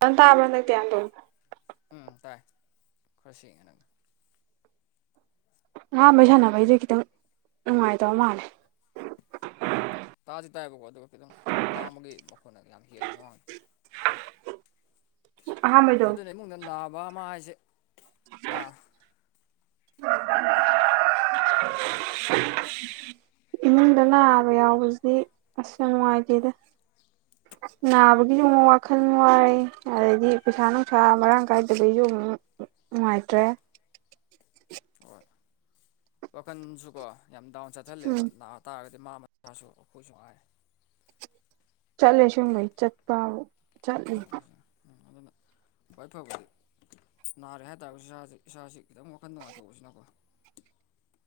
ꯐꯟ ꯇꯥꯕ꯭ꯔꯣ ꯍꯟꯗꯛꯇꯤ ꯑꯗꯣ ꯎꯝ ꯇꯥꯏ ꯈꯔ ꯁꯦꯡꯉꯦ ꯅꯪ ꯑꯍꯥꯥꯟꯕꯩ ꯁꯥꯟꯅꯕꯩꯗꯤ ꯈꯤꯇꯪ ꯅꯨꯡꯉꯥꯏꯇꯕ ꯃꯥꯜꯂꯦ ꯎꯝ ꯇꯥꯗꯤ ꯇꯥꯏꯕꯀꯣ ꯑꯗꯨꯒ ꯈꯤꯇꯪ ꯂꯥꯡꯕꯒꯤ ꯃꯈꯣꯟꯅ ꯌꯥꯝ ꯍꯦꯜꯂꯤ ꯃꯃꯥꯡ ꯑꯍꯥꯟꯕꯩꯗꯣ ꯑꯗꯨꯅꯦ ꯏꯃꯨꯡꯗ ꯅꯥꯕ ꯑꯃꯥ ꯍꯥꯏꯖꯦ ꯑꯥ [unintelligible] [unintelligible] ꯏꯃꯨꯡꯗ ꯅꯥꯕ ꯌꯥꯎꯕꯖꯤꯗꯤ ꯑꯁ ꯌꯥꯝ ꯅꯨꯡꯉꯥꯏꯇꯦꯗ [inaudible] ꯅꯥꯕꯒꯤꯖꯨ ꯑꯃꯨꯛ ꯋꯥꯈꯜ ꯋꯥꯏ ꯑꯗꯩꯗꯤ ꯄꯩꯁꯥ ꯅꯨꯡꯁꯥ ꯃꯔꯥꯡ ꯀꯥꯏꯗꯕꯩꯖꯨ ꯑꯃꯨꯛ ꯅꯨꯡꯉꯥꯏꯇ꯭ꯔꯦ ꯍꯣꯏ ꯋꯥꯈꯟꯖꯨꯀꯣ ꯌꯥꯝ ꯗꯥꯎꯟ ꯆꯠꯊꯜꯂꯦꯕ ꯎꯝ ꯅꯥ ꯇꯥꯔꯒꯗꯤ ꯃꯥ ꯃꯠ__ ꯏꯁꯥꯁꯨ ꯑꯈꯣꯏꯁꯨ ꯍꯥꯏ ꯆꯠꯂꯦ ꯑꯁꯦꯡꯕꯩ ꯆꯠꯄꯕꯨ ꯆꯠꯂꯤ ꯎꯝ ꯑꯗꯨꯅ ꯈ꯭ꯋꯥꯏ ꯐꯕꯗꯤ ꯅꯥꯔꯦ ꯍꯥꯏꯇꯥꯥꯔꯒꯖꯨ ꯏꯁꯥꯖꯦ ꯏꯁꯥꯁꯦ ꯈꯤꯇꯪ ꯋꯥꯈꯟ ꯅꯨꯡꯉꯥꯏꯊꯣꯛꯍꯧꯕꯖꯤꯅꯀꯣ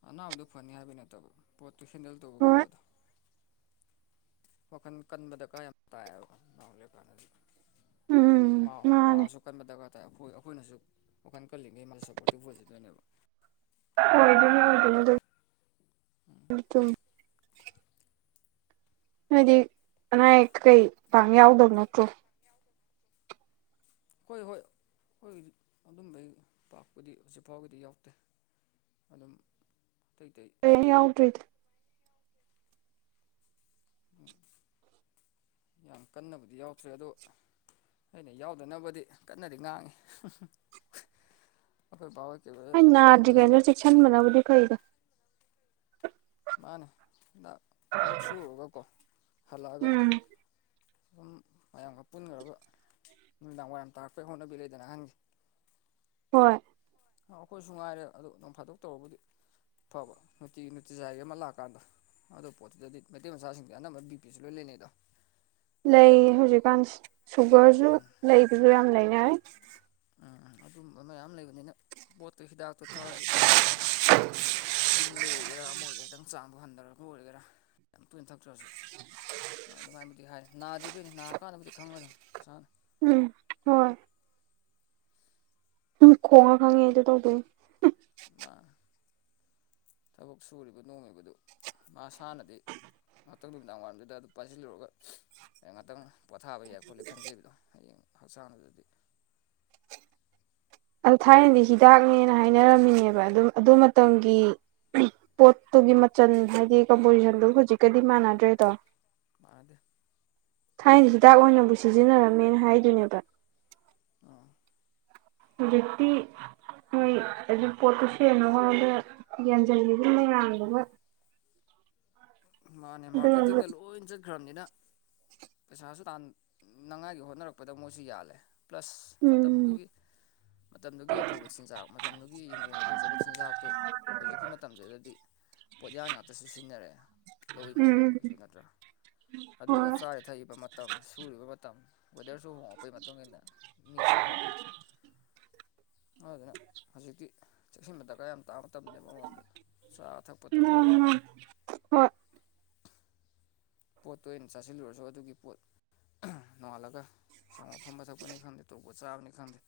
ꯑꯅꯥꯕꯗꯣ ꯐꯅꯤ ꯍꯥꯏꯕꯩ ꯅꯠꯇꯕ ꯄꯣꯠꯇꯨ ꯍꯦꯟꯗꯜ ꯇꯧꯕ ꯍꯣꯏ ꯉꯝꯕꯗꯣ ꯋꯥꯈꯟ ꯀꯟꯕ ꯗꯀꯥꯔ ꯌꯥꯝ ꯇꯥꯏꯕ ꯍꯧꯖꯤꯛꯀꯥꯟꯗꯗꯤ ꯎꯝ ꯃꯥꯎ ꯃꯥꯅꯦ ꯃꯥꯖꯨ ꯀꯟꯕ ꯗꯔꯀꯥꯔ ꯇꯥꯏ ꯑꯈꯣꯏ ꯑꯈꯣꯏꯅꯖꯨ ꯋꯥꯈꯟ ꯀꯜꯂꯤꯉꯩ ꯃꯣꯏꯁꯨ ꯁꯞꯄꯣꯔꯇꯤꯚ ꯑꯣꯏꯖꯗꯣꯏꯅꯦꯕ ꯑꯣꯏꯗꯣꯏꯅꯤ ꯑꯣꯏꯗꯣꯏꯅꯤ ꯑꯗꯨ ꯆꯨꯝ__ ꯅꯣꯏꯗꯤ ꯑꯅꯥ ꯑꯌꯦꯛ ꯈꯀꯩ ꯄꯥꯡ ꯌꯥꯎꯗꯕ ꯅꯠꯇ꯭ꯔꯣ ꯍꯣꯏ ꯍꯣꯏ ꯑꯈꯣꯏꯒꯤꯗꯤ ꯑꯗꯨꯝꯕꯩ ꯄꯥꯛꯄꯨꯗꯤ ꯍꯧꯖꯤꯛꯐꯥꯎꯒꯤꯗꯤ ꯌꯥꯎꯗꯦ ꯑꯗꯨꯝ ꯇꯩ ꯇꯩ ꯀꯩꯝ ꯌꯥꯥꯎꯗ꯭ꯔꯤꯗꯣ ꯎꯝ ꯌꯥꯝ ꯀꯟꯅꯕꯨꯗꯤ ꯌꯥꯎꯊ꯭ꯔꯤ ꯑꯗꯣ ꯑꯩꯅ ꯌꯥꯎꯗꯅꯕꯗꯤ ꯀꯟꯅꯗꯤ ꯉꯥꯡꯉꯤ ꯑꯈꯣꯏ ꯕꯥꯍꯣꯏ ꯀꯩꯑꯣꯏ ꯑꯗꯨ ꯄꯥꯟ ꯃꯣꯏꯁꯨ ꯁꯟꯕꯅꯕꯨꯗꯤ ꯐꯩꯗ ꯃꯥꯟꯅꯤ ꯗ ꯊꯕꯛ ꯁꯨꯔꯨꯔꯒꯀꯣ ꯍꯜꯂꯛꯑꯒ ꯎꯝ ꯗꯨꯝ ꯃꯌꯥꯝꯒ ꯄꯨꯟꯒ꯭ꯔꯒ ꯅꯨꯃꯤꯗꯥꯡ ꯋꯥꯏꯔꯝ ꯇꯥꯔꯛꯄꯩ ꯍꯧꯅꯕꯤ ꯂꯩꯗꯅꯥ ꯑꯍꯟꯒꯤ ꯍꯣꯏ ꯑꯈꯣꯏꯁꯨ ꯉꯥꯏꯔꯦ ꯑꯗꯣ ꯅꯣꯡ ꯐꯥꯗꯣꯛ ꯇꯧꯔꯕꯨꯗꯤ ꯐꯕ ꯅꯨꯡꯇꯤꯒꯤ ꯅꯨꯡꯇꯤꯖꯥꯏꯒꯤ ꯑꯃ ꯂꯥꯛꯑꯀꯥꯟꯗ ꯑꯗꯣ ꯄꯣꯠꯇꯨꯗꯗꯤ ꯃꯩꯇꯩ ꯃꯆꯥꯁꯤꯡꯖꯦ ꯑꯅꯝꯕ ꯕꯤ ꯄꯤꯖꯨ ꯂꯣꯏ ꯂꯩꯅꯩꯗꯣ ꯂꯩ ꯍꯧꯖꯤꯛꯀꯥꯟꯁꯦ ꯁꯨꯒꯔꯖꯨ ꯂꯩꯕꯖꯨ ꯌꯥꯝ ꯂꯩꯅꯔꯦ ꯑ ꯑꯥ ꯑꯗꯨꯝꯕ ꯃꯌꯥꯝ ꯂꯩꯕꯅꯤꯅ ꯄꯣꯠꯇꯨ ꯍꯤꯗꯥꯛꯇꯨ ꯊꯛꯑꯖꯨ ꯈꯤꯇꯪ ꯌꯨꯝꯗ ꯑꯣꯏꯒꯦꯔꯥ ꯑꯃ ꯑꯣꯏꯒꯦ ꯈꯤꯇꯪ ꯆꯥꯡꯗꯨ ꯍꯟꯗꯔꯒ ꯑꯣꯏꯒꯦꯔꯥ ꯌꯥꯝ ꯇꯣꯏꯅ ꯊꯛꯇ꯭ꯔꯖꯨ ꯑꯥ ꯑꯗꯨꯃꯥꯏꯕꯨꯗꯤ ꯍꯥꯏ ꯅꯥꯗ꯭ꯔꯤꯕꯩꯅꯤ ꯅꯥꯔꯛꯀꯥꯟꯗꯕꯨꯗꯤ ꯈꯪꯒꯗꯝ ꯃꯁꯥꯅ ꯎꯝ ꯍꯣꯏ ꯎꯝ ꯈꯣꯡꯉ ꯈꯪꯉꯦ ꯗꯨ ꯇꯧꯗꯣꯏꯅꯤ ꯃꯥ ꯊꯕꯛ ꯁꯨꯔꯤꯕ ꯅꯣꯡꯃꯤꯕꯗꯨ ꯃꯁꯥꯅꯗꯤ ꯉꯥꯛꯇꯪ ꯅꯨꯃꯤꯗꯥꯡꯋꯥꯏꯔꯝꯗꯨꯗ ꯑꯗꯨ ꯄꯥꯏꯖꯤꯜꯂꯨꯔꯒ ꯑꯦ ꯉꯥꯛꯇꯪ ꯄꯣꯊꯥꯕ ꯌꯥꯏ ꯈꯣꯠꯂꯦ ꯈꯟꯖꯩꯕꯗꯣ ꯍꯌꯦꯡ ꯍꯛꯆꯥꯡꯗꯨꯗꯤ ꯑꯧ ꯊꯥꯏꯅꯗꯤ ꯍꯤꯗꯥꯛꯅꯦꯅ ꯍꯥꯏꯅꯔꯝꯃꯤꯅꯦꯕ ꯑꯗꯨꯝ ꯑꯗꯨ ꯃꯇꯝꯒꯤ ꯄꯣꯠꯇꯨꯒꯤ ꯃꯆꯜ ꯍꯥꯏꯗꯤ ꯀꯝꯄꯣꯖꯤꯁꯟꯗꯨ ꯍꯧꯖꯤꯛꯀꯗꯤ ꯃꯥꯟꯅꯗ꯭ꯔꯦꯗꯣ ꯃꯥꯟꯅꯗꯦ ꯊꯥꯏꯅ ꯍꯤꯗꯥꯛ ꯑꯣꯏꯅꯕꯨ ꯁꯤꯖꯤꯟꯅꯔꯝꯃꯦꯅ ꯍꯥꯏꯗꯨꯅꯦꯕ ꯑꯥ ꯍꯧꯖꯤꯛꯇꯤ ꯅꯣꯏ ꯑꯗꯨ ꯄꯣꯠꯇꯨ ꯁꯦꯝꯅꯕ ꯍꯣꯠꯅꯕꯗ ꯌꯥꯟꯖꯟꯒꯤꯕ ꯃꯌꯥꯝꯗꯨꯒ ꯃꯥꯅꯦ ꯑꯗꯨꯒ ꯃꯥꯔꯀꯦꯇꯤꯡꯗ ꯂꯣꯏ ꯆꯠꯈ꯭ꯔꯝꯅꯤꯅ ꯄꯩꯁꯥꯁꯨ ꯇꯥꯟꯅꯉꯥꯏꯒꯤ ꯍꯣꯠꯅꯔꯛꯄꯗ ꯃꯣꯏꯁꯨ ꯌꯥꯜꯂꯦ ꯄ꯭ꯂꯁ ꯎꯝ ꯃꯇꯝꯗꯨꯒꯤ ꯃꯇꯝꯗꯨꯒꯤ ꯑꯐꯕ ꯆꯤꯟꯖꯥꯛ ꯃꯇꯝꯗꯨꯒꯤ ꯏꯪꯒꯣꯜ ꯀꯣꯏꯖꯕ ꯆꯤꯟꯖꯥꯛꯇꯨ ꯍꯧꯖꯤꯛꯀꯤ ꯃꯇꯝꯗꯨꯗꯗꯤ ꯄꯣꯠꯌꯥꯟ ꯉꯥꯛꯇꯁꯨ ꯁꯤꯖꯤꯟꯅꯔꯦ ꯂꯧ ꯏꯪꯒꯣꯟꯗꯪ ꯎꯝ ꯑꯣꯏꯔꯁꯨ ꯅꯠꯇ꯭ꯔꯥ ꯑꯗꯨꯒ ꯍꯣꯏ ꯆꯥꯔꯤ ꯊꯛꯏꯕ ꯃꯇꯝ ꯁꯨꯔꯤꯕ ꯃꯇꯝ ꯋꯦꯗꯔꯁꯨ ꯍꯣꯡꯉꯛꯄꯒꯤ ꯃꯇꯨꯡ ꯏꯟꯅ ꯃꯤꯁꯨ ꯍꯣꯡꯉꯦ ꯑꯗꯨꯗꯨꯅ ꯍꯧꯖꯤꯛꯇꯤ ꯆꯦꯛꯁꯤꯟꯕ ꯗꯀꯥꯔ ꯌꯥꯝ ꯇꯥꯕ ꯇꯝꯅꯦꯕ ꯃꯉꯝꯗ ꯆꯥ ꯊꯛꯄ ꯇꯧꯕꯗ ꯅꯣꯡꯃ ꯍꯣꯏ ꯄꯣꯠꯇꯣ ꯑꯩꯅ ꯆꯥꯁꯤꯜꯂꯨꯔꯁꯨ ꯑꯗꯨꯒꯤ ꯄꯣꯠ ꯑꯥ ꯅꯣꯉꯥꯜꯂꯒ ꯁꯪꯒꯣꯝ ꯑꯐꯝꯕ ꯊꯛꯄꯅꯤ ꯈꯪꯗꯦ ꯇꯣꯔꯣꯕꯣꯠ ꯆꯥꯕꯅꯤ ꯈꯪꯗꯦ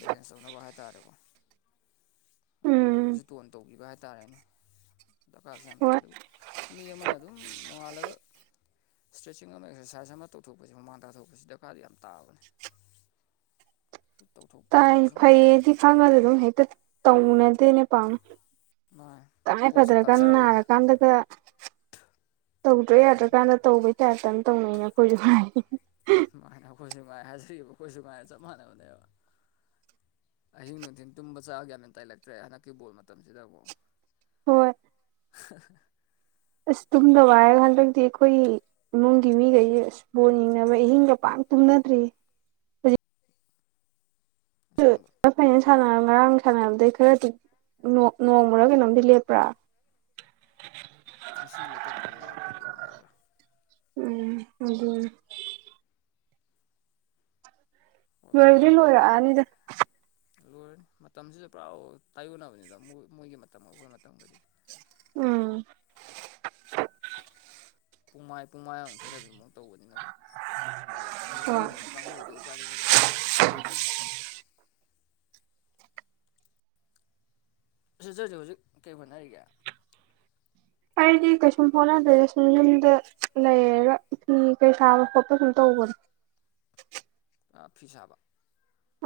ꯕꯦꯂꯦꯟꯁ ꯇꯧꯅꯕ ꯍꯥꯏꯇꯥꯔꯦꯀꯣ ꯑꯗꯨꯃꯥꯏꯅ ꯎꯝ ꯈꯖꯤꯛ ꯇꯣꯟ ꯇꯧꯕꯤꯕ ꯍꯥꯏꯇꯥꯔꯦꯅꯦ ꯗꯔꯀꯥꯔꯁꯦ ꯌꯥꯝ ꯇꯥꯏ ꯍꯣꯏ ꯑꯗꯨ ꯃꯤ ꯑꯃꯅ ꯑꯗꯨꯝ ꯅꯣꯡꯉꯥꯜꯂꯒ ꯁꯇ꯭ꯔꯦꯠꯆꯤꯡ ꯑꯃ ꯑꯦꯛꯁꯔꯁꯥꯏꯁ ꯑꯃ ꯇꯧꯊꯣꯛꯄꯁꯤ ꯍꯨꯃꯥꯡ ꯇꯥꯊꯣꯛꯄꯁꯤ ꯗꯔꯀꯥꯔꯗꯤ ꯌꯥꯝ ꯇꯥꯕꯅꯤ ꯇꯧꯊꯣꯛꯄ ꯇꯥꯏ ꯑꯩꯈꯣꯏꯅ ꯁꯨꯝ ꯐꯩꯌꯦ ꯗꯤ ꯈꯪꯉꯁꯨ ꯑꯗꯨꯝ ꯍꯦꯛꯇ ꯇꯧꯅꯗꯦꯅꯦ ꯄꯥꯛꯅ ꯃꯉꯥꯏ ꯇꯉꯥꯏ ꯄꯣꯠꯁꯤ ꯐꯗ꯭ꯔꯀꯥꯟ ꯀꯜꯆꯔ ꯑꯣꯏꯅ ꯅꯥꯔꯀꯥꯟꯗꯒ ꯇꯧꯗ꯭ꯔꯥ ꯌꯥꯗ꯭ꯔꯀꯥꯟꯗ ꯇꯧꯕꯩ ꯇꯥꯏꯞꯇ ꯇꯧꯅꯩꯩꯅꯦ ꯑꯩꯈꯣꯏꯁꯨ ꯉꯥꯏꯔꯦ ꯃꯥꯅꯦ ꯑꯈꯣꯏꯁꯨ ꯉꯥꯏ ꯍꯥꯏꯖꯔꯤꯕ ꯑꯈꯣꯏꯁꯨ ꯉꯥꯏꯔ ꯆꯞ ꯃꯥꯟꯅꯕꯅꯦꯕ ꯑꯍꯤꯡ ꯅꯨꯡꯊꯤꯟ ꯇꯨꯝꯕ ꯆꯥꯛ ꯒ꯭ꯌꯥꯟꯃꯦꯟ ꯇꯥꯖꯤꯜꯂꯛꯇ꯭ꯔꯦ ꯍꯟꯗꯛꯀꯤ ꯕꯣꯜ ꯃꯇꯝꯁꯤꯗ ꯑꯃꯨꯛ ꯍꯣꯏ [unintelligible] ꯑꯁ ꯇꯨꯝꯗꯕ ꯍꯥꯏꯔ ꯍꯟꯗꯛꯇꯤ ꯑꯩꯈꯣꯏ ꯏꯃꯨꯡꯒꯤ ꯃꯤꯒꯩꯁꯦ ꯑꯁ ꯕꯣꯜ ꯌꯦꯡꯅꯕ ꯑꯍꯤꯡꯒ ꯄꯥꯛ ꯇꯨꯝꯅꯗ꯭ꯔꯦ ꯑꯁꯦꯡꯕ [unintelligible] ꯁꯥꯟꯅꯔ ꯉꯔꯥꯡ ꯁꯥꯟꯅꯕꯗꯩ ꯈꯔꯗꯤ ꯅꯣ ꯅꯣꯡꯃꯔꯥ ꯀꯩꯅꯣꯝꯗꯤ ꯂꯦꯞꯄ꯭ꯔꯥ ꯉꯁꯤ ꯂꯦꯄꯝꯗꯧ ꯃꯥꯜꯂꯦ ꯍꯌꯦꯡ ꯂꯩꯕ꯭ꯔꯥ ꯎꯝ ꯑꯗꯨꯅꯦ ꯍꯣꯏ ꯂꯣꯏꯕꯨꯗꯤ ꯑꯗꯨꯃꯥꯏꯟ ꯇꯧꯔꯒ ꯂꯣꯏꯔꯛꯑꯅꯤꯗ ꯂꯣꯏꯔꯅꯤ ꯃꯇꯝꯁꯤꯁꯨ ꯄꯨꯔꯥ ꯇꯥꯏꯌꯣꯟꯅꯕꯅꯤꯗ ꯃꯣ ꯃꯣꯏꯒꯤ ꯃꯇꯝ ꯑꯈꯣꯏ ꯃꯇꯝꯒꯗꯤ ꯎꯝ ꯄꯨꯡꯃꯥꯏ ꯄꯨꯡꯃꯥꯏ ꯑꯃ ꯈꯦꯠꯅꯕꯩ ꯑꯃꯨ ꯃꯨꯛ ꯇꯧꯕꯅꯤꯅꯀꯣ ꯎꯄꯥꯏ ꯂꯩꯇꯕ ꯌꯦꯡꯗꯤ ꯍꯣꯏ ꯌꯦꯡꯅꯤꯡꯕ ꯀꯥꯥꯡꯉꯨꯗꯗꯤ ꯎꯄꯥꯥꯏ ꯂꯩꯖꯄꯣꯠꯇꯦꯗ ꯑꯈꯣꯏꯁꯨꯅꯤ ꯁꯤꯁꯇꯔꯖꯦ ꯍꯧꯖꯤꯛ ꯀꯩ ꯍꯣꯠꯅꯔꯤꯒꯦ ꯑꯩꯗꯤ ꯀꯩꯁꯨꯝ ꯍꯣꯠꯅꯗ꯭ꯔꯦꯗ ꯁꯨꯝ ꯌꯨꯝꯗ ꯂꯩꯔꯒ ꯐꯤ ꯀꯩ ꯁꯥꯕ ꯈꯣꯠꯄ ꯁꯨꯝ ꯇꯧꯕꯅꯦ ꯑꯥ ꯐꯤ ꯁꯥꯕ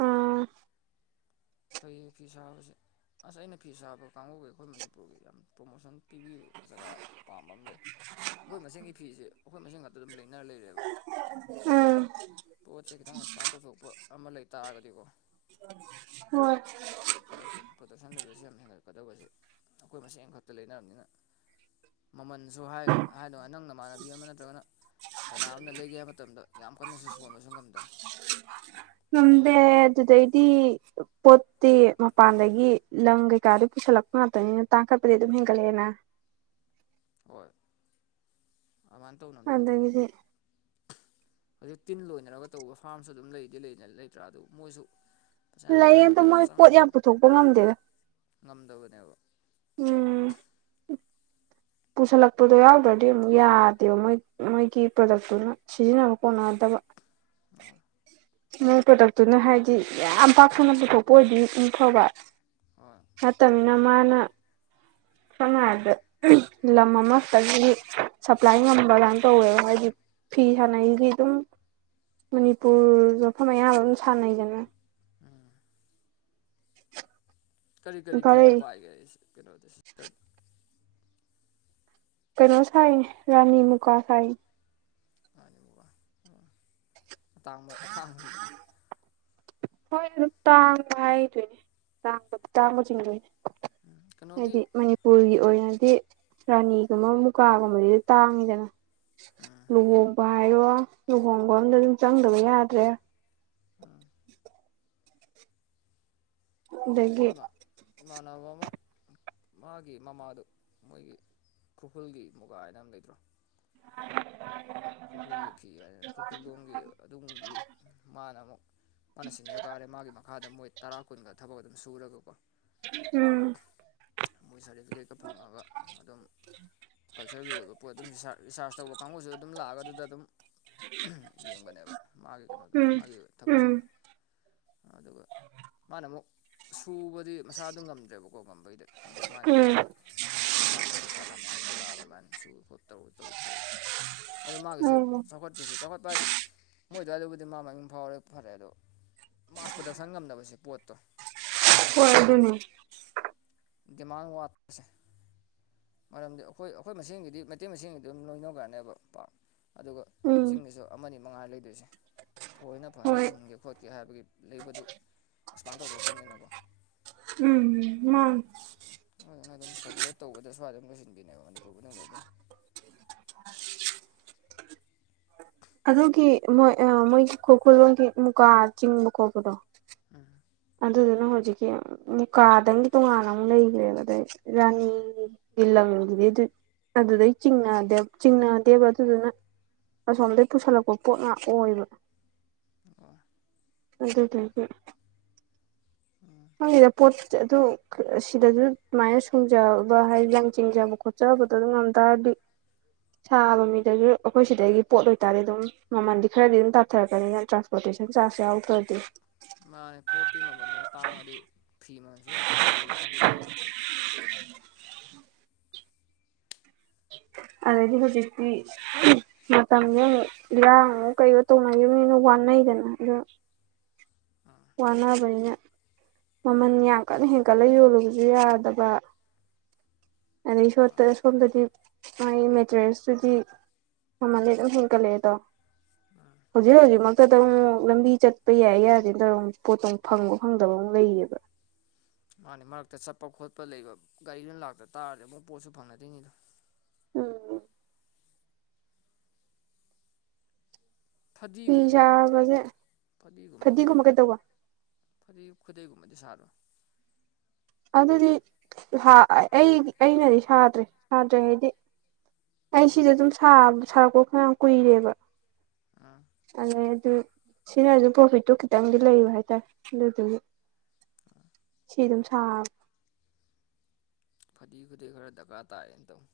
ꯑꯥ ꯐꯩꯌꯦ ꯐꯤ ꯁꯥꯕꯁꯦ ꯑꯁ ꯑꯩꯅ ꯐꯤ ꯁꯥꯕ ꯀꯥꯡꯕꯨꯒꯤ ꯑꯈꯣꯏ ꯃꯅꯤꯄꯨꯔꯒꯤ ꯌꯥꯝ ꯄ꯭ꯔꯣꯃꯣꯁꯟ ꯄꯤꯕꯤꯕ ꯖꯒꯥ ꯄꯥꯝꯕ ꯑꯃ ꯂꯩ ꯑꯈꯣꯏ ꯃꯁꯦꯟꯒꯤ ꯐꯤꯁꯦ ꯑꯈꯣꯏ ꯃꯁꯦꯟ ꯉꯥꯛꯇ ꯑꯗꯨꯝ ꯂꯩꯅꯔꯥ ꯂꯩꯔꯦꯕ ꯎꯝ ꯄꯣꯠꯁꯦ ꯈꯤꯇꯪ ꯑꯦꯛꯁꯄꯥꯟ ꯇꯧꯊꯣꯛꯄ ꯑꯃ ꯂꯩꯇꯥꯥꯔꯒꯗꯤꯀꯣ ꯍꫭꯏ ꯄ꯭ꯔꯗꯛꯇꯣ ꯄ꯭ꯔꯗꯛꯁꯟ ꯂꯦꯕꯦꯜꯁꯦ ꯌꯥꯝ ꯍꯦꯟꯒꯠꯀꯗꯧꯕꯁꯦ ꯑꯩꯈꯣꯏ ꯃꯁꯦꯟ ꯈꯛꯇ ꯂꯩꯅꯔꯕꯅꯤꯅ ꯃꯃꯜꯖꯨ ꯍꯥꯏ ꯍꯥꯏꯗꯅ ꯅꯪ ꯅꯃꯥꯟꯅꯕꯤ ꯑꯃ ꯅꯠꯇ꯭ꯔꯒꯅ ꯀꯅꯥꯝꯅ ꯂꯩꯒꯦ ꯍꯥꯏꯕ ꯃꯇꯝꯗ ꯌꯥꯝ ꯀꯟꯅꯁꯨ ꯁꯣꯟꯕꯁꯨ ꯉꯝꯗ ꯉꯝꯗꯦ ꯑꯗꯨꯗꯩꯗꯤ ꯄꯣꯠꯇꯤ ꯃꯄꯥꯟꯗꯒꯤ ꯂꯪ ꯀꯩꯀꯥꯗꯨ ꯄꯨꯁꯜꯂꯛꯄ ꯉꯥꯛꯇꯅꯤꯅ ꯇꯥꯡꯈꯠꯄꯗꯤ ꯑꯗꯨꯝ ꯍꯦꯟꯒꯠꯂꯛꯑꯦꯅ ꯍꯣꯏ ꯑꯗꯨꯃꯥꯏꯅ ꯇꯧꯅꯕꯅꯤꯅ ꯑꯗꯒꯤꯗꯤ ꯍꯧꯖꯤꯛ ꯇꯤꯟ ꯂꯣꯏꯅꯔꯒ ꯇꯧꯕ ꯐꯥꯝꯁꯨ ꯑꯗꯨꯝ ꯂꯩꯗꯤ ꯂꯩ ꯂꯩꯇ꯭ꯔꯥ ꯑꯗꯨ ꯃꯣꯏꯁꯨ ꯄꯩꯁꯥ ꯌꯥꯝ ꯂꯩꯌꯦ ꯊꯥꯗꯕ ꯑꯗꯣ ꯃꯇꯝ ꯌꯥꯝ ꯃꯣꯏ ꯄꯣꯠ ꯆꯪꯕꯅꯤ ꯄꯨꯊꯣꯛꯄ ꯉꯝꯗꯦꯗ ꯉꯝꯗꯕꯅꯦꯕ ꯎꯝ ꯄꯨꯁꯜꯂꯛꯄꯗꯣ ꯌꯥꯎꯗ꯭ꯔꯗꯤ ꯑꯃꯨꯛ ꯌꯥꯗꯦꯕ ꯃꯣꯏ ꯃꯣꯏꯒꯤ ꯄ꯭ꯔꯗꯛꯇꯨꯅ ꯁꯤꯖꯤꯟꯅꯕ ꯀꯣꯟꯅꯥꯗꯕ [unintelligible] ꯅꯣꯏ ꯄ꯭ꯔꯗꯛꯇꯨꯅ ꯍꯥꯏꯗꯤ ꯌꯥꯝ ꯄꯥꯛ ꯁꯟꯅ ꯄꯨꯊꯣꯛꯄ ꯑꯣꯏꯗꯤ ꯑꯃꯨꯛ ꯐꯕ ꯍꯣꯏ ꯅꯠꯇꯃꯤꯅ ꯃꯥꯅ ꯁꯝꯅ ꯍꯥꯏꯔꯕꯗ ꯂꯝ ꯑꯃꯛꯈꯇꯒꯤ ꯁꯄ꯭ꯂꯥꯏ ꯉꯝꯕ ꯑꯗꯥꯏꯅ ꯇꯧꯋꯦ ꯃꫭꯏꯒꯤ ꯐꯤ ꯁꯥꯟꯅꯩꯗꯤ ꯑꯗꯨꯝ ꯃꯅꯤꯄꯨꯔ ꯃꯐꯝ ꯑꯌꯥꯝꯕ ꯑꯗꯨꯝ ꯁꯥꯟꯅꯩꯗꯅ ꯎꯝ ꯀꯔꯤ ꯀꯔꯤ ꯐꯤꯅ ꯏꯝꯐꯥꯜꯩ ꯄꯥꯏꯒꯦ ꯀꯩꯅꯣꯗꯤ‌ ꯁꯤꯁꯇꯔ ꯀꯩꯅꯣ ꯁꯥꯏꯅꯦ ꯔꯥꯅꯤ ꯃꯨꯀꯥ ꯁꯥꯏꯅꯦ ꯔꯥꯅꯤ ꯃꯨꯒꯥ ꯑꯇꯥꯡꯕ ꯑꯇꯥꯡꯕꯅꯤꯅꯦ ꯍꯣꯏ ꯑꯗꯨꯝ ꯇꯥꯡꯕ ꯍꯥꯏꯗꯣꯏꯅꯦ ꯇꯥꯡꯕ ꯇꯥꯡꯕ ꯆꯤꯡꯗꯣꯏꯅꯦ ꯀꯩꯅꯣꯒꯤ ꯍꯥꯏꯗꯤ ꯃꯅꯤ ꯄꯨꯔꯒꯤ ꯑꯣꯏꯅꯗꯤ ꯔꯥꯅꯤꯒꯨꯝꯕ ꯃꯨꯀꯥꯒꯨꯝꯕꯗꯤ ꯇꯥꯡꯉꯤꯗꯅ ꯂꯨꯍꯣꯡꯕ ꯍꯥꯏꯔꯣ ꯂꯨꯍꯣꯡꯕ ꯑꯝꯗꯖꯨ ꯆꯪꯗꯕ ꯌꯥꯗ꯭ꯔꯦ [unintelligible] [unintelligible] ꯑꯗꯒꯤ ꯏꯃꯥꯟꯅꯕ ꯑꯃ ꯃꯥꯒꯤ ꯃꯃꯥꯗꯣ ꯃꯣꯏꯒꯤ ꯈꯨ꯭ꯔꯈꯨꯜꯒꯤ ꯃꯨꯒꯥ ꯍꯥꯏꯅ ꯑꯃ ꯂꯩꯇ꯭ꯔꯣ [unintelligible] ꯈꯨꯔꯈꯨꯜꯒꯤ ꯐꯤ ꯍꯥꯏꯗꯅ ꯈꯨꯔꯈꯨꯜ ꯂꯣꯝꯒꯤ ꯑꯗꯨꯝꯒꯤ ꯃꯥꯅ ꯑꯃꯨꯛ ꯃꯥꯅ ꯁꯤꯅꯤꯌꯔ ꯀꯥꯔꯦ ꯃꯥꯒꯤ ꯃꯈꯥꯗ ꯃꯣꯏ ꯇꯔꯥ ꯀꯨꯟꯒ ꯊꯕꯛ ꯑꯗꯨꯝ ꯁꯨꯔꯒꯀꯣ ꯎꯝ ꯃꯣꯏ [unintelligible] [unintelligible] ꯐꯪꯉꯒ ꯑꯗꯨꯝ ꯀꯜꯆꯔꯒꯤ ꯑꯣꯏꯕ ꯄꯣꯠ ꯑꯗꯨꯝ ꯔꯤꯁ ꯔꯤꯁꯥꯔꯁ ꯇꯧꯕ ꯀꯥꯡꯕꯨꯖꯨ ꯑꯗꯨꯝ ꯂꯥꯛꯑꯒ ꯑꯗꯨꯗ ꯑꯗꯨꯝ ꯌꯦꯡꯕꯅꯦꯕ ꯃꯥꯒꯤ ꯀꯩꯅꯣꯗꯣ ꯎꯝ ꯃꯥꯒꯤ ꯎꯝ ꯊꯕꯛꯁꯤꯡꯗꯣ ꯑꯗꯨꯒ ꯃꯥꯅ ꯑꯃꯨꯛ ꯁꯨꯕꯗꯤ ꯃꯁꯥꯗꯨ ꯉꯝꯗ꯭ꯔꯦꯕꯀꯣ ꯉꯝꯕꯩꯗꯤ ꯑꯗꯨ ꯃꯥꯏ ꯃꯈꯥꯗ ꯎꯝ ꯑꯣꯖꯥ ꯍꯥꯏꯗꯤ ꯁꯥꯇ꯭ꯔ ꯃꯌꯥꯝꯕꯨꯗꯤ ꯂꯥꯛꯑꯒ ꯂꯥꯛꯑ ꯁꯨꯨ ꯈꯣ ꯇꯧꯔꯤ ꯇꯩ ꯇꯧꯔꯤ ꯑꯗꯨ ꯃꯥꯒꯤꯁꯨ ꯎꯝ ꯆꯥꯎꯈꯠꯇ꯭ꯔꯤꯁꯤ ꯆꯥꯎꯈꯠꯄ ꯍꯥꯏꯗꯤ ꯃꯣꯏ ꯑꯗ꯭ꯋꯥꯏꯗꯕꯨꯗꯤ ꯃꯥ ꯃꯃꯤꯡ ꯐꯥꯎꯔꯦ ꯐꯔꯦ ꯑꯗꯣ ꯃꯥꯁ ꯄ꯭ꯔꯗꯛꯁꯟ ꯉꯝꯗꯕꯁꯦ ꯄꯣꯠꯇꯣ ꯍꯣꯏ ꯑꯗꯨꯅꯦ ꯗꯤꯃꯥꯟ ꯋꯥꯠꯄꯁꯦ ꯃꯔꯝꯗꯤ ꯑꯩꯈꯣꯏ ꯑꯩꯈꯣꯏ ꯃꯁꯦꯟꯒꯤꯗꯤ ꯃꯩꯇꯩ ꯃꯁꯦꯡꯒꯤꯗꯤ ꯑꯗꯨꯝ ꯂꯣꯏꯅꯈ꯭ꯔꯅꯦꯕ ꯄꯥꯞ ꯑꯗꯨꯒ ꯎꯝ ꯆꯤꯡꯗꯁꯨ ꯑꯃꯅꯤ ꯃꯉꯥ ꯂꯩꯗꯣꯏꯁꯦ ꯊꯣꯏꯅ ꯐꯖꯅ ꯍꯣꯏ ꯏꯟꯒꯦ ꯈꯣꯠꯀꯦ ꯍꯥꯏꯕꯒꯤ ꯂꯩꯕꯗꯨ ꯑꯦꯁꯄꯥꯟ ꯇꯧꯊꯣꯛꯇꯕꯅꯤꯅꯀꯣ ꯎꯝ ꯃꯥꯅꯦ ꯑꯗꯨꯗꯨꯅ ꯑꯗꯨꯝ ꯁꯔꯀꯨꯂꯦꯠ ꯇꯧꯕꯗ ꯁ꯭ꯋꯥꯏꯗ ꯑꯗꯨꯝ ꯂꯣꯏꯁꯤꯟꯕꯤꯅꯦꯕ ꯃꯅꯤꯄꯨꯔ ꯃꯅꯨꯡꯗ ꯑꯗꯨꯝ ꯑꯗꯨꯒꯤ ꯃꯣꯏ ꯑꯥ ꯃꯣꯏꯒꯤ ꯈꯨꯈꯨꯜꯂꯣꯒꯤ ꯃꯨꯒꯥꯥ ꯆꯤꯡꯕ ꯈꯣꯠꯄꯗꯣ ꯎꯝ ꯑꯗꯨꯗꯨꯅ ꯍꯧꯖꯤꯛꯀꯤ ꯃꯨꯀꯥꯗꯪꯒꯤ ꯇꯣꯉꯥꯟꯅ ꯑꯃꯨꯛ ꯂꯩꯒ꯭ꯔꯦꯕ ꯑꯗꯩ ꯔꯥꯅꯤ ꯒꯤ ꯂꯪꯒꯤꯗꯩꯗꯨꯠ ꯑꯗꯨꯗꯩ ꯆꯤꯡꯅꯗꯦ ꯆꯤꯡꯅꯗꯦꯕ ꯑꯗꯨꯗꯨꯅ ꯑꯁꯣꯝꯗꯪ ꯄꯨꯁꯜꯂꯛꯄ ꯄꯣꯠ ꯉꯥꯛ ꯑꯣꯏꯕ ꯑꯣ ꯑꯗꯨꯗꯨꯒꯤ ꯎꯝ ꯈꯪꯗꯦꯗ ꯄꯣꯠ ꯑꯗꯨ ꯁꯤꯗꯖꯨ ꯑꯃꯥꯏꯅ ꯁꯨꯡꯖꯕ ꯍꯥꯏ ꯂꯪ ꯆꯤꯡꯖꯕ ꯈꯣꯠ ꯆꯥꯕꯗꯣ ꯑꯗꯨ ꯉꯝ ꯇꯥꯔꯗꯤ ꯁꯥꯕ ꯃꯤꯗꯖꯨ ꯑꯩꯈꯣꯏ ꯁꯤꯗꯒꯤ ꯄꯣꯠ ꯑꯣꯏꯇ꯭ꯔꯥꯗꯤ ꯗꯨꯝ ꯃꯃꯟꯗꯤ ꯈꯔꯗꯤ ꯑꯗꯨꯝ ꯇꯥꯊꯔꯛꯀꯅꯤ ꯅꯠꯇ꯭ꯔꯥ ꯔꯣꯇꯦꯁꯟ ꯆ꯭ꯥꯔꯁ ꯌꯥꯎꯗ꯭ꯔꯗꯤ ꯃꯥꯅꯦ ꯄꯣꯠꯇꯤ ꯃꯃꯟꯗꯨꯅ ꯇꯥꯡꯉꯗꯤ ꯐꯤ ꯃꯟꯖꯨ ꯗꯨꯝ ꯇꯥꯡ ꯌꯣꯜꯂꯀꯥꯟ ꯎꯄꯥꯏ ꯂꯩꯇꯦ ꯑꯗꯩꯗꯤ ꯍꯧꯖꯤꯛꯇꯤ ꯃꯇꯝꯖꯦꯃꯨꯛ ꯏꯔꯥꯡ ꯃꯨꯛ ꯀꯩꯌꯣ ꯇꯧꯅꯒꯤꯞꯅꯤꯅ ꯋꯥꯅꯩꯗꯅ ꯑꯗꯨ ꯑꯥ ꯋꯥꯅꯕꯅꯤꯅ ꯃꯃꯟ ꯌꯥꯝ ꯀꯟꯅ ꯍꯦꯟꯀꯠꯂ ꯌꯣꯜꯂꯨꯕꯖꯨ ꯌꯥꯗꯕ ꯑꯗꯩ ꯁꯣꯠꯇ ꯃꯥꯅꯦ ꯁꯣꯝꯗꯗꯤ ꯃꯥꯒꯤ ꯃꯦꯇꯔꯦꯁꯇꯨꯗꯤ ꯃꯃꯟꯗꯤ ꯗꯨꯝ ꯍꯦꯟꯒꯠꯂꯛꯑꯦꯗꯣ ꯑꯥ ꯍꯧꯖꯤꯛ ꯍꯧꯖꯤꯛꯃꯛꯇꯗ ꯃꯨꯛ ꯂꯝꯕꯤ ꯆꯠꯄ ꯌꯥꯏ ꯌꯥꯗꯦ ꯇꯧꯔꯝ ꯄꯣꯠꯇꯣ ꯐꯪꯕ ꯐꯪꯗꯕ ꯑꯃꯛ ꯂꯩꯏꯅꯦꯕ ꯃꯥꯅꯦ ꯃꯔꯛꯇ ꯆꯠꯄ ꯈꯣꯠꯄ ꯂꯩꯒꯞ ꯒꯥꯔꯤꯅ ꯂꯥꯛꯇ ꯇ꯭ꯥꯔꯗꯤ ꯑꯃꯨ ꯄꯣꯠꯁꯨ ꯐꯪꯅꯗꯨꯏꯅꯤꯗꯣ ꯎꯝ ꯐꯤ ꯐꯗꯤꯒꯨꯝꯕ ꯁꯥꯕꯁꯦ ꯐꯗꯤꯒꯨꯝꯕ ꯈꯨꯠ ꯐꯗꯤ ꯈꯨꯗꯩꯒꯨꯝꯕꯗꯤ ꯁꯥꯕ꯭ꯔ ꯑꯗꯨꯗꯤ ꯍꯥ ꯑꯩ ꯑꯩꯅꯗꯤ ꯁꯥꯗ꯭ꯔꯤ ꯁꯥꯗ꯭ꯔꯤ ꯍꯥꯏꯗꯤ ꯑꯩ ꯎꯝ ꯁꯤꯖꯦ ꯑꯗꯨꯝ ꯁꯥ ꯁꯥꯔꯛꯄ ꯐꯅꯥꯌꯥꯝ ꯀꯨꯏꯔꯦꯕ ꯑꯥ ꯑꯗꯩ ꯑꯗꯨ ꯁꯤꯅꯖꯨ ꯄ꯭ꯔꯣꯐꯤꯠꯇꯨ ꯈꯤꯇꯪꯗꯤ ꯂꯩꯕ ꯍꯥꯏꯇꯥꯔꯦ ꯑꯗꯨꯗꯨꯒꯤ [inaudible] ꯁꯤ ꯗꯨꯝ ꯐꯗꯤ ꯈꯨꯗꯩ ꯈꯔ ꯗ꯭ꯔꯀꯥ ꯇꯥꯌꯦꯅ ꯇꯧꯅꯤ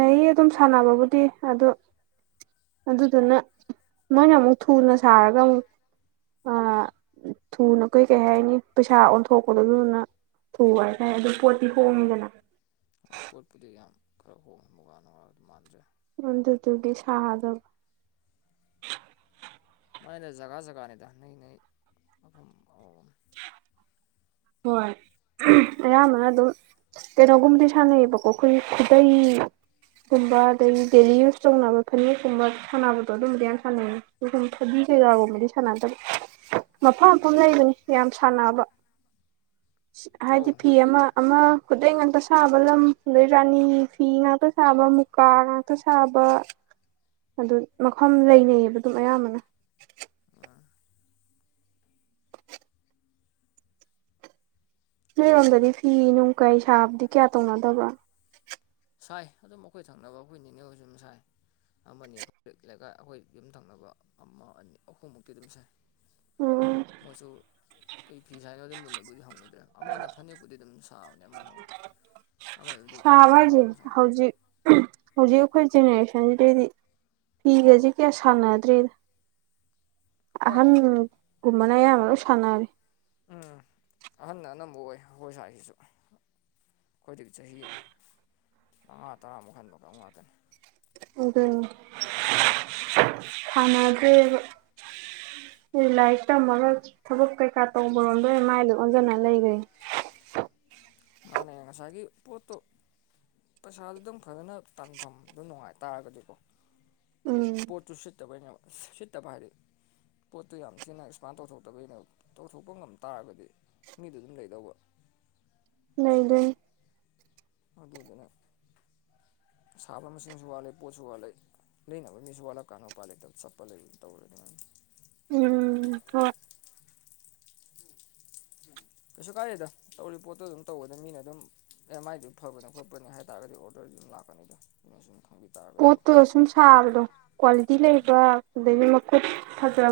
ꯂꯩ ꯑꯗꯨꯝ ꯁꯥꯟꯅꯕꯕꯨꯗꯤ ꯑꯗꯨ ꯑꯗꯨꯗꯨꯅ ꯃꯣꯏꯅ ꯃꯨꯛ ꯊꯨꯅ ꯁꯥꯔꯒ ꯑꯃꯨꯛ ꯑ ꯊꯨꯅ ꯀꯩ ꯀꯩ ꯍꯥꯏꯅꯤ ꯄꯩꯁꯥ ꯑꯣꯟꯊꯣꯛꯄꯗꯣ ꯑꯗꯨꯗꯨꯅ ꯊꯨꯕ ꯍꯥꯏꯇꯥꯔꯦ ꯑꯗꯣ ꯄꯣꯠꯇꯤ ꯍꯣꯡꯉꯤꯗꯅ ꯄꯣꯠꯄꯨꯗꯤ ꯌꯥꯝ ꯈꯔ ꯍꯣꯡꯉ ꯃꯨꯉ ꯅꯨꯡꯉꯥ ꯑꯗꯨ ꯃꯥꯟꯗ꯭ꯔꯦ ꯑꯗꯨꯗꯨꯒꯤ ꯁꯗꯕ ꯃꯥꯥꯏꯅ ꯖꯒꯥ ꯖꯒꯥꯅꯤꯗ ꯅꯣꯏ ꯅꯣꯏ ꯃꯐꯝ ꯑꯥ ꯍꯣꯏ ꯑꯌꯥꯝꯕꯅ ꯑꯗꯨꯝ ꯀꯩꯅꯣꯒꯨꯝꯕꯗꯤ ꯁꯥꯟꯅꯩꯌꯦꯕꯀꯣ ꯈꯣꯏ ꯈꯨꯗꯩ ꯒꯨꯝꯕ ꯑꯗꯒꯤ ꯗꯦꯂꯤ ꯌꯨꯁ ꯇꯧꯅꯕ ꯐꯅꯦꯛꯀꯨꯝꯕ ꯁꯥꯟꯅꯕꯗꯣ ꯑꯗꯨꯝꯕꯗꯤ ꯌꯥꯝ ꯁꯥꯟꯅꯩꯌꯦ ꯎꯝ ꯐꯥꯗꯤ ꯀꯩꯀꯥꯒꯨꯝꯕꯗꯤ ꯁꯥꯟꯅꯗꯕ ꯃꯐꯝ ꯃꯐꯝ ꯂꯩꯕꯅꯦ ꯁꯥꯟꯅꯕ ꯑꯧ ꯍꯥꯏꯗꯤ ꯐꯤ ꯍꯣꯏ ꯀꯩ ꯑꯃꯥ ꯑꯃꯥ ꯈꯨꯗꯩ ꯉꯥꯛꯇ ꯁꯥꯕ ꯂꯝ ꯑꯗꯩ ꯔꯥꯅꯤ ꯐꯤ ꯉꯥꯛꯇ ꯁꯥꯕ ꯃꯨꯀꯥ ꯉꯥꯛ ꯇꯥ ꯁꯥꯕ ꯑꯗꯨꯝ ꯃꯐꯝ ꯂꯩꯅꯩꯌꯦꯕ ꯑꯗꯨꯝ ꯑꯌꯥꯝꯕꯅ ꯑꯥ ꯃꯥꯅꯤ ꯅꯣꯏꯔꯣꯝꯗꯗꯤ ꯐꯤ ꯅꯨꯡ ꯀꯩ ꯁꯥꯕꯗꯤ ꯀꯌꯥ ꯇꯧꯅꯗꯕ꯭ꯔꯣ ꯁꯥꯏ ꯑꯗꯨꯝ ꯑꯩꯈꯣꯏ ꯊꯪꯅꯕ ꯑꯩꯈꯣꯏ ꯅꯤꯅꯦ ꯍꯣꯏꯖꯨ ꯎꯝ ꯁꯥꯏ ꯑꯃꯥꯅꯤ ꯑꯩꯈꯣꯏ ꯂꯩꯀꯥꯏ ꯑꯩꯈꯣꯏ ꯌꯨꯝ ꯊꯪꯅꯕ ꯑꯃꯥ ꯑꯅꯤ ꯑꯍꯨꯝꯃꯨꯛꯇꯤ ꯑꯗꯨꯝ ꯁꯥꯏ ꯎꯝ ꯃꯣꯏꯁꯨ ꯀꯣꯏ ꯐꯤ ꯁꯥꯏꯅꫭꯗꯤ ꯃꯨꯟꯅꯕꯨꯗꯤ ꯍꯪꯉꯨꯗ꯭ꯔꯦ꯫ ꯑꯃꯅ ꯐꯅꯦꯛꯄꯨꯗꯤ ꯑꯗꯨꯝ ꯁꯥꯕꯅꯦ ꯑꯃꯅ ꯑꯃꯨꯛ ꯑꯃꯗꯨꯗꯤ ꯃꯨꯒꯥꯒꯨꯝꯕ ꯑꯉꯥꯡꯁꯤꯡꯁꯦ ꯁꯥꯕꯅꯦ ꯍꯧꯖꯤꯛ ꯍꯧꯖꯤꯛ ꯑꯩꯈꯣꯏ ꯖꯦꯅꯦꯔꯦꯁꯟꯁꯤꯗꯩꯗꯤ ꯐꯤꯒꯁꯤ ꯀꯌꯥ ꯁꯥꯟꯅꯗ꯭ꯔꯦꯅꯦ [inaudible] ꯑꯍꯥꯟ ꯒꯨꯝꯕꯅ ꯑꯌꯥꯝꯕ ꯂꯣꯏ ꯁꯥꯟꯅꯔꯦ ꯎꯝ ꯑꯍꯥꯟꯅ ꯑꯅꯝꯕ ꯑꯣꯏ ꯑꯩꯈꯣꯏ ꯁ꯭ꯋꯥꯏꯁꯤꯁꯨ ꯑꯩꯈꯣꯏꯗꯒꯤ ꯆꯍꯤ ꯃꯉꯥ ꯇꯔꯥꯃꯨꯛ ꯍꯟꯕ ꯀꯥꯡꯒꯨ ꯉꯥꯛꯇꯅꯤ ꯑꯗꯨꯅꯤ ꯁꯥꯟꯅꯗ꯭ꯔꯦꯕ ꯑꯩ ꯂꯥꯏꯔꯤꯛ ꯇꯝꯃꯒ ꯊꯕꯛ ꯀꯩꯀꯥ ꯇꯣꯡꯕꯔꯣꯝꯗ ꯑꯣꯏꯅ ꯃꯥꯏ ꯂꯣꯏ ꯑꯣꯟꯖꯟꯅ ꯂꯩꯈ꯭ꯔꯦ꯫ ꯃꯥꯅꯦ ꯉꯁꯥꯏꯒꯤ ꯄꯣꯠꯇꯣ ꯄꯩꯁꯥꯗꯨꯗꯪ ꯐꯖꯅ ꯇꯥꯟꯐꯝꯗꯣ ꯅꯨꯡꯉꯥꯏꯇꯥꯥꯔꯒꯗꯤꯀꯣ ꯎꯝ꯫ ꯄꯣꯠꯇꯨ ꯁꯤꯠꯇꯕꯩꯅꯦꯕ ꯁꯤꯠꯇꯕ ꯍꯥꯏꯗꯤ ꯄꯣꯠꯇꯨ ꯌꯥꯝ ꯊꯤꯅ ꯑꯦꯛꯁꯄꯥꯟ ꯇꯧꯊꯣꯛꯇꯕꯒꯤꯅꯦꯕ ꯇꯧꯊꯣꯛꯄ ꯉꯝ ꯇꯥꯔꯒꯗꯤ ꯃꯤꯗꯨ ꯑꯗꯨꯝ ꯂꯩꯗꯧꯕ ꯂꯩꯗꯣꯏꯅꯤ ꯑꯗꯨꯗꯨꯅ ꯁꯥꯕ ꯃꯁꯤꯡꯁꯨ ꯋꯥꯠꯂꯦ ꯄꯣꯠꯁꯨ ꯋꯥꯠꯂꯦ ꯂꯩꯅꯕ ꯃꯤꯁꯨ ꯋꯥꯂꯛ ꯀꯥꯟꯅ ꯎꯄꯥꯏ ꯂꯩꯇꯕ ꯆꯞꯄ ꯂꯩ ꯇꯧꯔꯦꯅꯦ ꯫ ꯎꯝ ꯍꯣꯏ ꯎꯝ꯫ ꯀꯩꯁꯨ ꯀꯥꯏꯗꯦꯗ ꯇꯧꯔꯤ ꯄꯣꯠꯇꯣ ꯑꯗꯨꯝ ꯇꯧꯕꯗ ꯃꯤꯅ ꯑꯗꯨꯝ ꯑꯦ ꯃꯥꯏꯗꯨ ꯐꯕꯅꯦ ꯈꯣꯠꯄꯅꯦ ꯍꯥꯏꯇꯥꯔꯒꯗꯤ ꯑꯣꯔꯗꯔꯗꯤ ꯑꯗꯨꯝ ꯂꯥꯛꯄ ꯄꯥꯅꯤꯗ ꯆꯨꯝꯅ ꯁꯨꯝ ꯈꯪꯕꯤ ꯇꯥꯔ ꯄꯣꯠꯇꯣ ꯁꯨꯝ ꯁꯥꯕꯗꯣ ꯀ꯭ꯋꯥꯂꯤꯇꯤ ꯂꯩꯕ ꯑꯗꯥꯒꯤ ꯃꯈꯨꯠ ꯐꯖꯕ